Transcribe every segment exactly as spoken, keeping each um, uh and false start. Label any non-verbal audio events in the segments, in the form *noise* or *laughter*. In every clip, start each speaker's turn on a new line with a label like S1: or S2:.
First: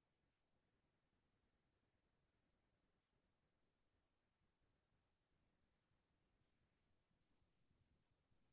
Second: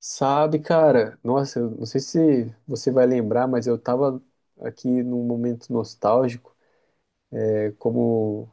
S1: Sabe, cara, nossa, eu não sei se você vai lembrar, mas eu tava aqui num momento nostálgico, é, como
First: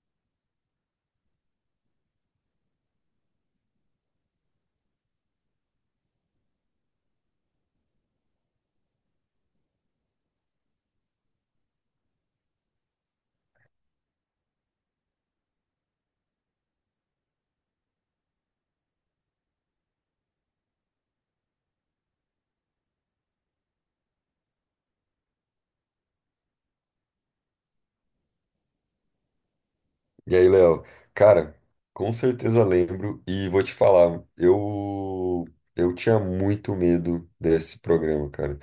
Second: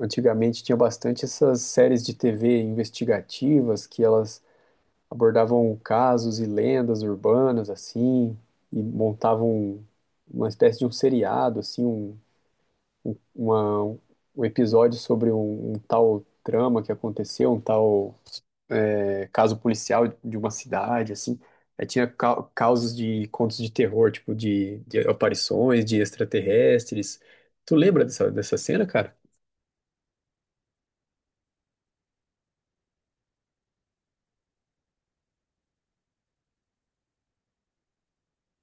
S1: antigamente tinha bastante essas séries de T V investigativas que elas abordavam casos e lendas urbanas assim, e montavam uma espécie de um seriado assim, um, uma- um episódio sobre um, um tal trama que aconteceu, um tal é, caso policial de uma cidade, assim. Aí tinha ca- casos de contos de terror, tipo de, de aparições, de extraterrestres. Tu lembra dessa, dessa cena, cara?
S2: E aí, Léo? Cara, com certeza lembro e vou te falar, eu eu tinha muito medo desse programa, cara.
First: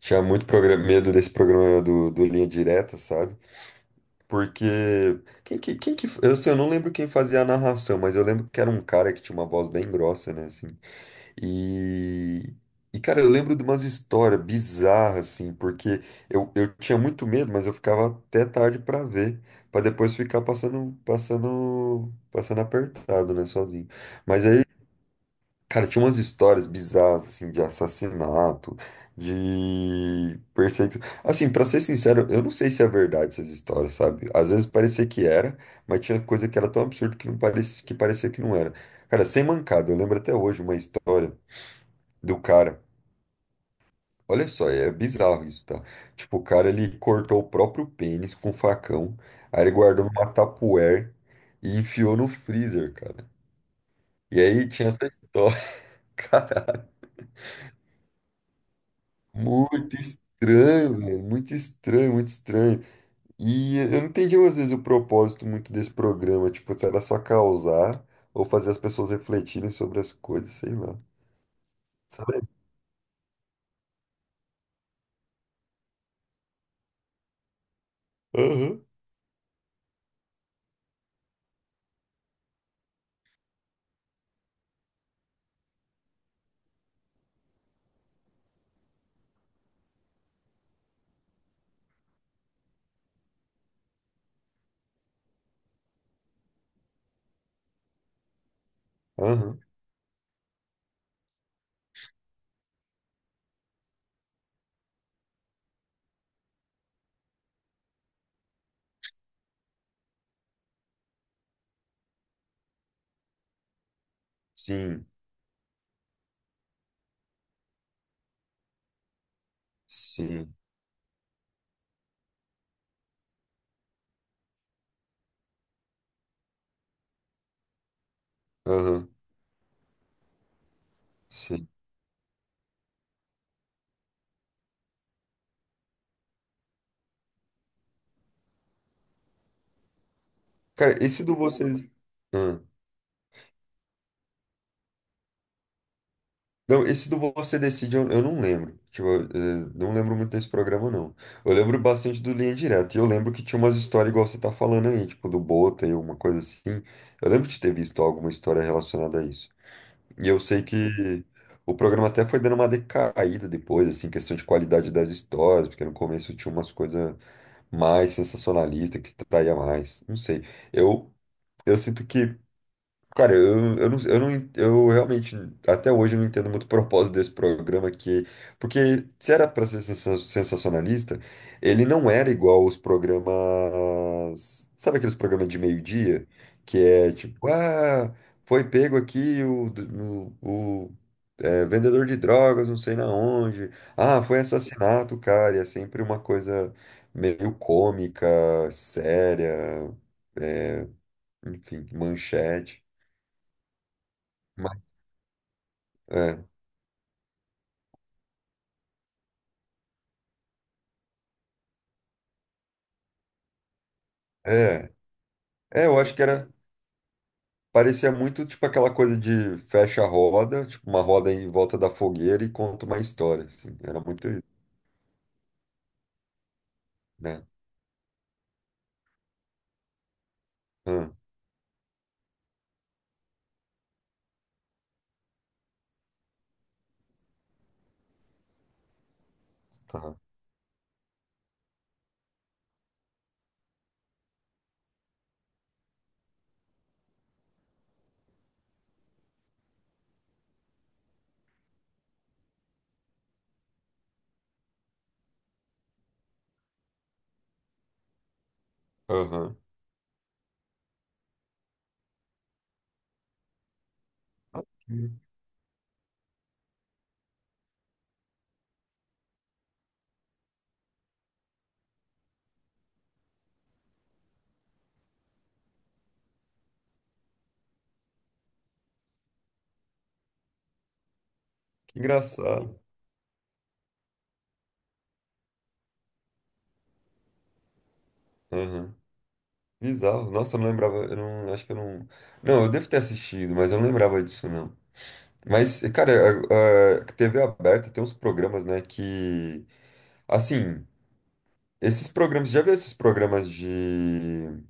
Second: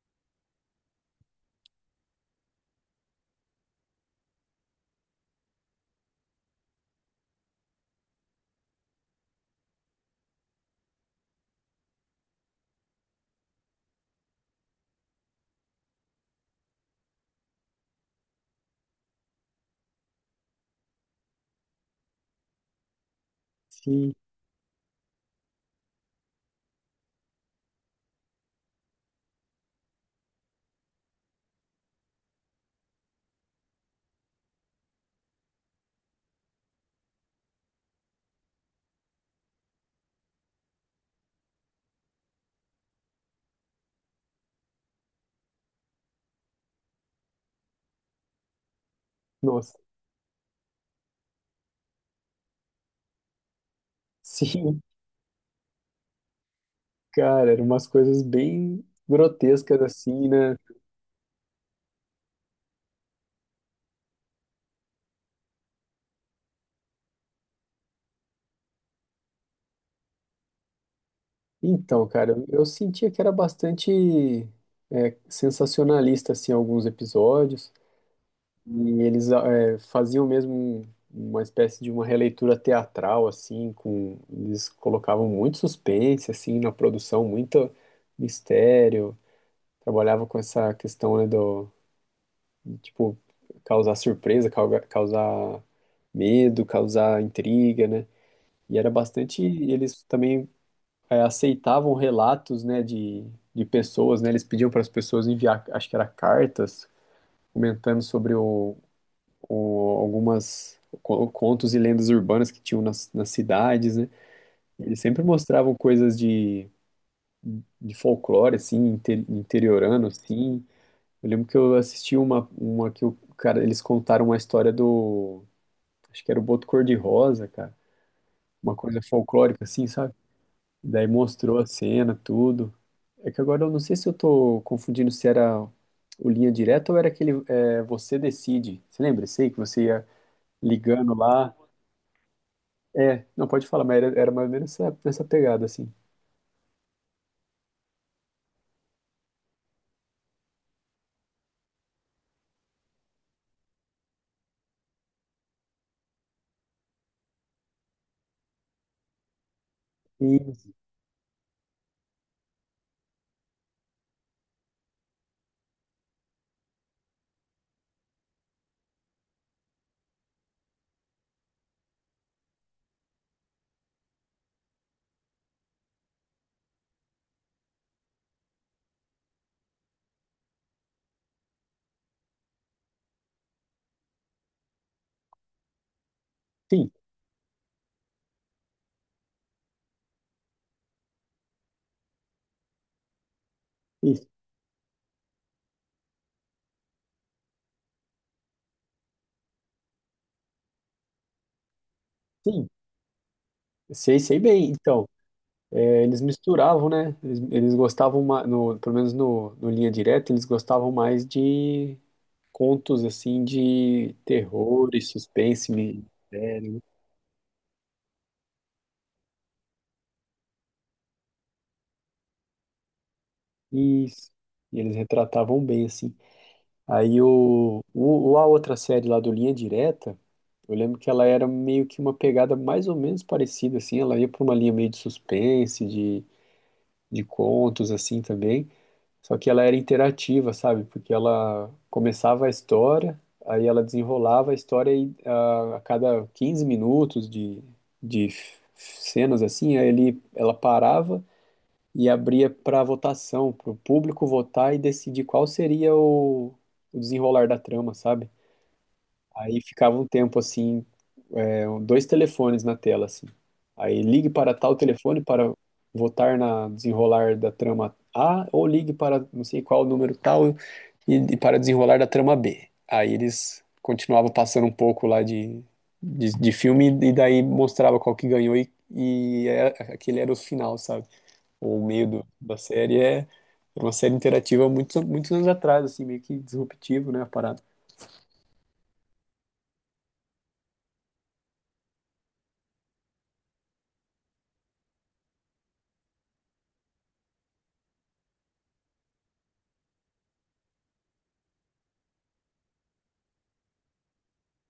S2: Tinha muito progra- medo desse programa do, do Linha Direta, sabe? Porque quem que, quem que eu, sei, eu não lembro quem fazia a narração, mas eu lembro que era um cara que tinha uma voz bem grossa, né, assim. E, e, cara, eu lembro de umas histórias bizarras, assim, porque eu, eu tinha muito medo, mas eu ficava até tarde pra ver, pra depois ficar passando, passando, passando apertado, né, sozinho.
S1: Sim,
S2: Mas aí, cara, tinha umas histórias bizarras, assim, de assassinato, de perseguição. Assim, pra ser sincero, eu não sei se é verdade essas histórias, sabe? Às vezes parecia que era, mas tinha coisa que era tão absurda que não parecia, que parecia que não era. Cara, sem mancada, eu lembro até hoje uma história do cara. Olha só, é bizarro isso, tá? Tipo, o cara ele cortou o próprio pênis com facão, aí ele
S1: nossa. *laughs*
S2: guardou numa tupperware e enfiou no freezer, cara. E aí
S1: Sim,
S2: tinha essa história, *laughs* cara,
S1: cara, eram umas coisas bem grotescas
S2: muito
S1: assim, né?
S2: estranho, velho, muito estranho, muito estranho. E eu não entendi às vezes o propósito muito desse programa, tipo, se era só causar ou fazer as pessoas refletirem sobre as coisas, sei lá.
S1: Então, cara,
S2: Sabe?
S1: eu eu sentia que era bastante é, sensacionalista, assim, alguns episódios.
S2: Aham,
S1: E eles eh, faziam mesmo um- uma espécie de uma releitura teatral, assim, com eles colocavam muito suspense, assim, na produção, muito mistério. Trabalhava com essa questão, né, do, de, tipo, causar surpresa, cauga- causar medo, causar intriga, né? E era bastante,
S2: aham.
S1: eles também eh, aceitavam relatos, né, de, de pessoas, né? Eles pediam para as pessoas enviar, acho que era cartas, comentando sobre o o- algumas co- contos e lendas urbanas que tinham nas, nas cidades, né? Eles
S2: Sim,
S1: sempre mostravam coisas de, de folclore, assim, inter- interiorano,
S2: sim,
S1: assim. Eu lembro que eu assisti uma, uma que o cara, eles contaram uma história do, acho que era o Boto Cor-de-Rosa, cara, uma coisa
S2: aham,
S1: folclórica, assim, sabe? Daí mostrou a
S2: sim.
S1: cena, tudo. É que agora eu não sei se eu tô confundindo se era o Linha Direta ou era aquele é, Você Decide. Você lembra? Sei que você ia
S2: Cara,
S1: ligando
S2: esse do
S1: lá.
S2: vocês. Ah.
S1: É, não pode falar, mas era, era mais ou menos nessa, nessa pegada, assim.
S2: Não, esse do Você Decide eu, eu não lembro. Tipo, eu, eh, não lembro muito desse programa, não. Eu lembro bastante do Linha Direta. E eu lembro que tinha umas histórias igual você tá falando aí, tipo, do Bota e alguma coisa assim. Eu lembro de ter visto alguma história relacionada a isso. E eu sei
S1: E
S2: que o programa até foi dando uma decaída depois, assim, questão de qualidade das histórias, porque no começo tinha umas coisas mais sensacionalistas que traía mais. Não sei. Eu, eu sinto que. Cara, eu, eu, não, eu, não, en- eu realmente, até hoje, eu não entendo muito o propósito desse programa, que, porque se era para ser sensa- sensacionalista, ele não era igual os programas, sabe aqueles programas de meio-dia, que
S1: sim,
S2: é tipo, ah, foi pego aqui o, d- o, o, é, vendedor de drogas, não sei na onde,
S1: e,
S2: ah, foi assassinato, cara, e é sempre uma coisa meio cômica, séria, é, enfim,
S1: sim,
S2: manchete.
S1: sei, sei bem. Então, é, eles
S2: É,
S1: misturavam, né? Eles, eles gostavam, ma- no, pelo menos no, no Linha Direta, eles gostavam mais de contos, assim, de terror
S2: é,
S1: e suspense.
S2: é, eu
S1: me-
S2: acho que era, parecia muito tipo aquela coisa de fecha a roda, tipo uma roda em volta da fogueira e conta uma história, assim, era muito
S1: Isso.
S2: isso,
S1: E eles retratavam bem, assim. Aí
S2: né?
S1: o, o, o- a outra série lá do Linha Direta, eu lembro que
S2: Ah,
S1: ela era meio que uma pegada mais ou menos parecida, assim. Ela ia para uma linha meio de suspense, de de contos assim também. Só que ela era
S2: tá,
S1: interativa, sabe? Porque ela começava a história, aí ela desenrolava a história e ah, a cada quinze minutos de, de f- cenas assim, aí ele, ela parava e abria para votação, para o público votar e decidir qual seria o, o desenrolar da trama, sabe?
S2: aham.
S1: Aí ficava um tempo assim, é, dois telefones na tela, assim. Aí ligue para
S2: Ah,
S1: tal
S2: Que
S1: telefone para votar na desenrolar da trama A, ou ligue para não sei qual número tal e, e para desenrolar da trama B. Aí eles continuavam passando um pouco lá de, de, de filme e daí mostrava qual que ganhou e, e é- aquele era o final, sabe? O
S2: que
S1: meio do- da
S2: engraçado,
S1: série é era uma série interativa muitos muitos anos atrás, assim, meio que disruptivo, né, a parada.
S2: aham. Bizarro, nossa, eu não lembrava, eu não, acho que eu não, não, eu devo ter assistido, mas eu não lembrava disso, não. Mas, cara, a, a T V aberta tem uns programas, né, que, assim, esses programas, já viu esses programas de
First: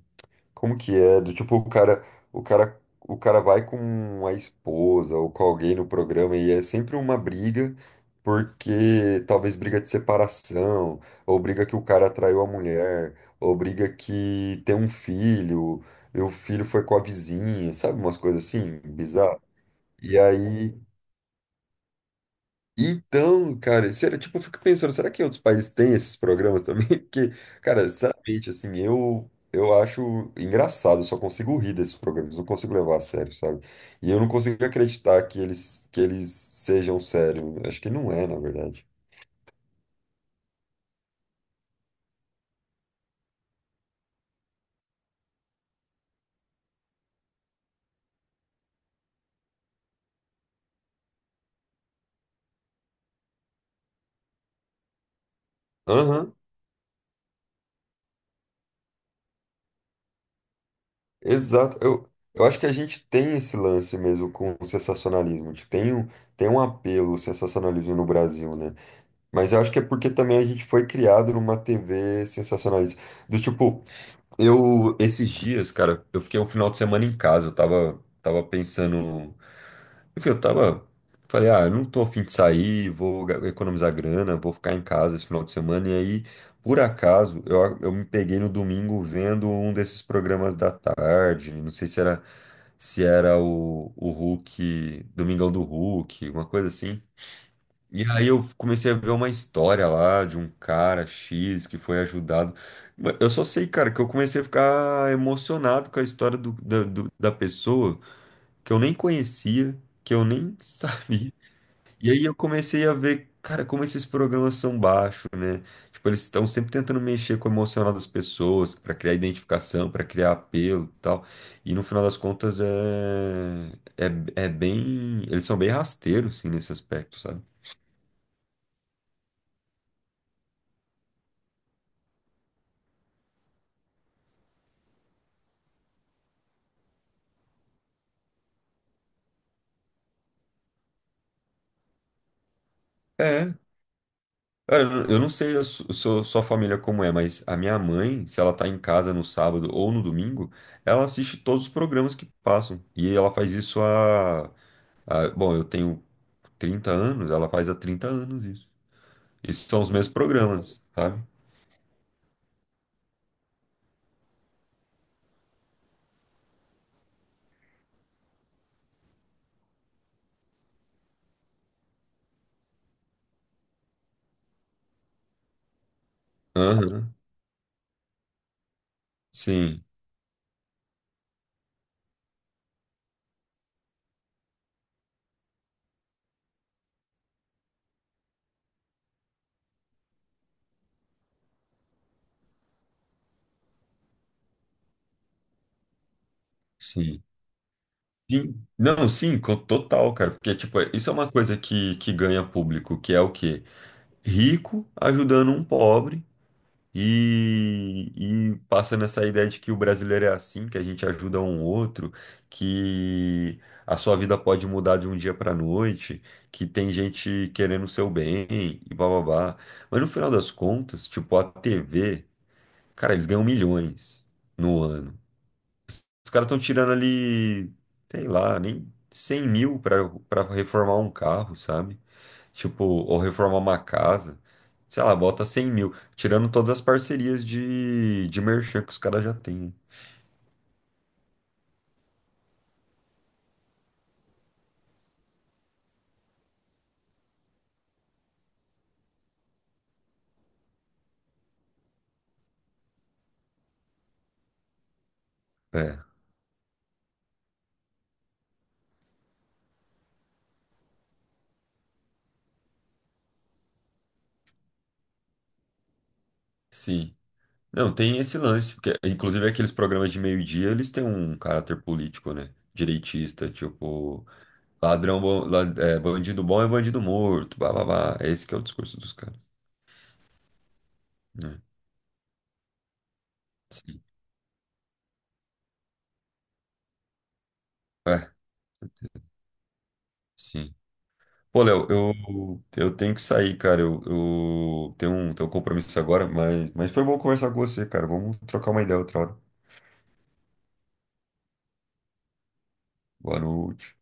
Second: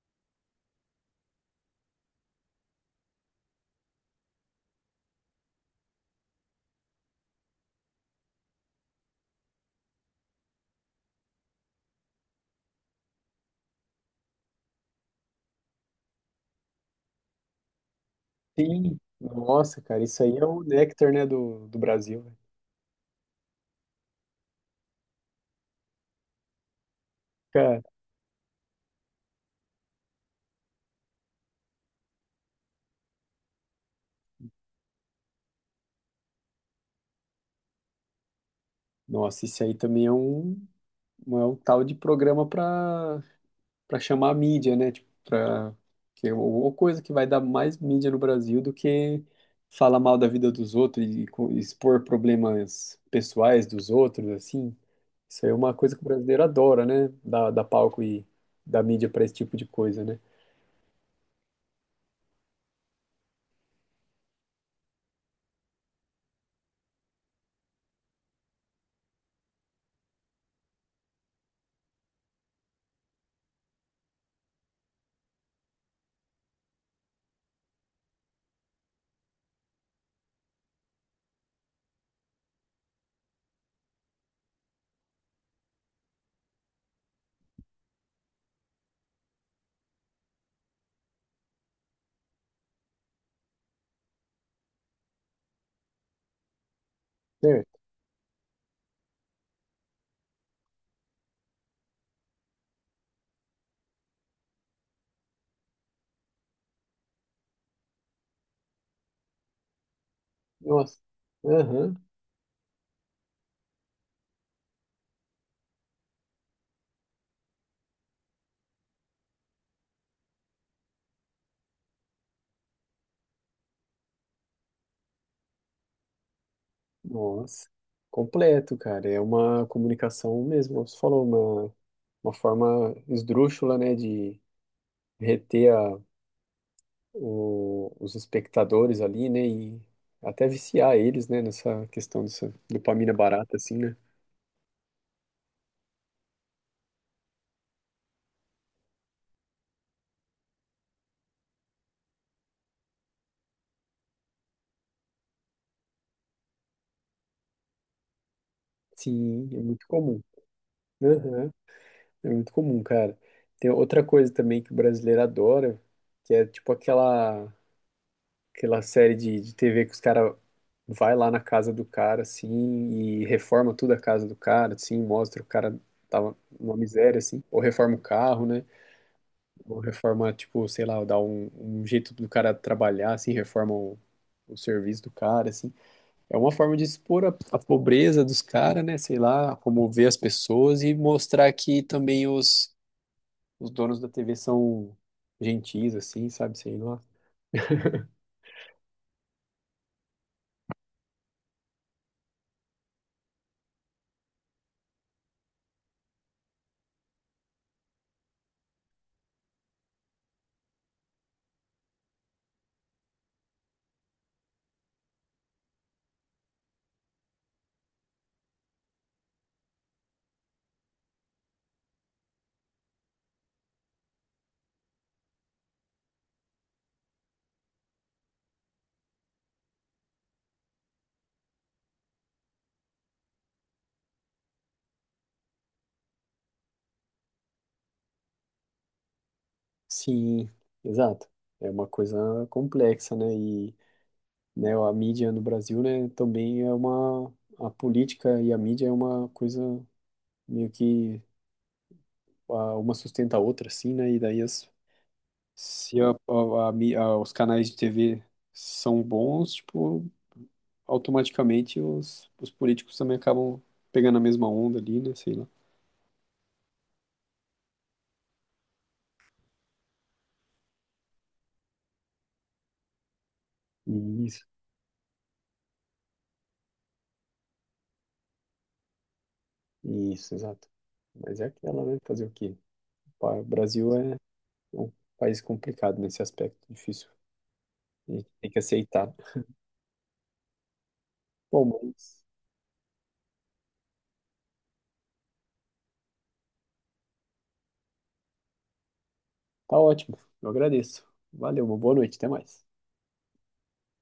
S2: Como que é? Do tipo, o cara, o cara, o cara vai com a esposa ou com alguém no programa e é sempre uma briga, porque talvez briga de separação, ou briga que o cara traiu a mulher, ou briga que tem um filho, e o filho foi com a vizinha, sabe? Umas coisas assim,
S1: Sim,
S2: bizarro.
S1: nossa, cara,
S2: E
S1: isso aí é o
S2: aí.
S1: néctar, né, do, do Brasil, velho.
S2: Então, cara, sério, tipo, eu fico pensando, será que outros países têm esses programas também? *laughs* Porque,
S1: Cara,
S2: cara, sinceramente, assim, eu eu acho engraçado, eu só consigo rir desses programas, não consigo levar a sério, sabe? E eu não consigo acreditar que eles que eles sejam sérios. Acho que não é, na verdade.
S1: nossa, isso aí também é um, um- é um tal de programa pra, para chamar a mídia, né, tipo, pra, que é uma coisa que vai dar mais mídia no Brasil do que falar mal da vida dos outros e, co- expor problemas pessoais dos outros, assim. Isso aí é uma coisa que o
S2: Aham,
S1: brasileiro adora, né, dar, dar palco e dar mídia pra esse tipo de coisa, né.
S2: exato. Eu, eu acho que a gente tem esse lance mesmo com o sensacionalismo. Tipo, tem um, tem um apelo ao sensacionalismo no Brasil, né? Mas eu acho que é porque também a gente foi criado numa T V sensacionalista. Do tipo, eu, esses dias, cara, eu fiquei um final de semana em casa. Eu tava, tava pensando. Enfim, eu tava. Falei, ah, eu não tô a fim de sair, vou ga- economizar grana, vou ficar em casa esse final de semana. E aí, por acaso, eu, a- eu me peguei no domingo vendo um desses programas da tarde. Não sei se era, se era o, o Hulk, Domingão do Hulk, uma coisa assim.
S1: Certo,
S2: E aí eu comecei a ver uma história lá de um cara X que foi ajudado. Ma- Eu só sei, cara, que eu comecei a ficar emocionado com a história do- da, do- da pessoa que eu nem conhecia, que eu nem *laughs*
S1: nossa,
S2: sabia.
S1: aham.
S2: E aí eu comecei a ver, cara, como esses programas são baixos, né? Tipo, eles estão sempre tentando mexer com o emocional das pessoas para criar identificação, para criar apelo e tal. E no final das contas é, é, é bem. Eles são bem rasteiros, assim, nesse aspecto, sabe?
S1: Nossa, completo, cara. É uma comunicação mesmo. Você falou uma, uma forma esdrúxula, né, de reter a, o- os espectadores ali, né, e até viciar eles, né, nessa questão dessa dopamina
S2: É.
S1: barata, assim, né?
S2: Cara, eu eu não sei a su- sua sua família como é, mas a minha mãe, se ela tá em casa no sábado ou no domingo, ela assiste todos os programas que passam. E ela faz isso há, há- bom, eu tenho trinta anos, ela faz há trinta anos isso.
S1: Sim,
S2: E
S1: é
S2: são
S1: muito
S2: os mesmos
S1: comum.
S2: programas, sabe?
S1: Aham, é muito comum, cara. Tem outra coisa também que o brasileiro adora, que é tipo aquela aquela série de, de T V que os caras vai lá na casa do cara, assim, e reforma tudo a casa do cara, assim, mostra o cara tava numa
S2: Aham.
S1: miséria, assim, ou reforma o carro, né? Ou
S2: Sim,
S1: reforma, tipo, sei lá, dá um, um jeito do cara trabalhar, assim, reforma o, o serviço do cara, assim. É uma forma de expor a, a pobreza dos caras, né? Sei lá, comover as pessoas e mostrar que também os, os donos da T V são gentis, assim, sabe? Sei lá.
S2: sim. Sim. Não, sim, co- total, cara. Porque, tipo, isso é uma coisa que, que ganha público, que é o quê? Rico ajudando um pobre. E, e passa nessa ideia de que o brasileiro é assim, que a gente ajuda um outro, que a sua vida pode mudar de um dia para noite, que tem gente querendo o seu bem e bababá. Mas no final das contas, tipo, a T V, cara, eles ganham milhões no ano. Os caras estão tirando ali, sei lá, nem cem mil pra, pra reformar um carro, sabe? Tipo, ou reformar uma casa. Sei lá, bota cem mil. Tirando todas as parcerias de, de merchan que os caras já têm.
S1: Sim, exato. É uma coisa complexa, né? E né, a mídia no Brasil, né, também é uma a política e a mídia é uma coisa meio que a- uma sustenta a outra, assim, né? E daí as,
S2: É,
S1: se a, a, a mí- a- os canais de T V são bons, tipo, automaticamente os, os políticos também acabam pegando a mesma onda ali, né? Sei lá.
S2: sim. Não, tem esse lance. Porque, inclusive, aqueles programas de meio-dia, eles têm um caráter político, né? Direitista, tipo,
S1: Isso,
S2: ladrão bom, la- é, bandido bom é bandido morto, blá blá blá. Esse que é o discurso dos caras,
S1: isso, exato. Mas é
S2: né?
S1: aquela, né? Fazer o quê? Pá, o Brasil
S2: Sim.
S1: é é um país complicado nesse aspecto, difícil. A gente
S2: É,
S1: tem que aceitar.
S2: sim. Pô,
S1: Bom,
S2: Léo, eu,
S1: mas
S2: eu tenho que sair, cara. Eu, eu tenho um, tenho um compromisso agora, mas, mas foi bom conversar com você, cara. Vamos trocar uma ideia outra hora.
S1: tá ótimo. Eu agradeço. Valeu, uma boa noite, até mais.
S2: Boa noite.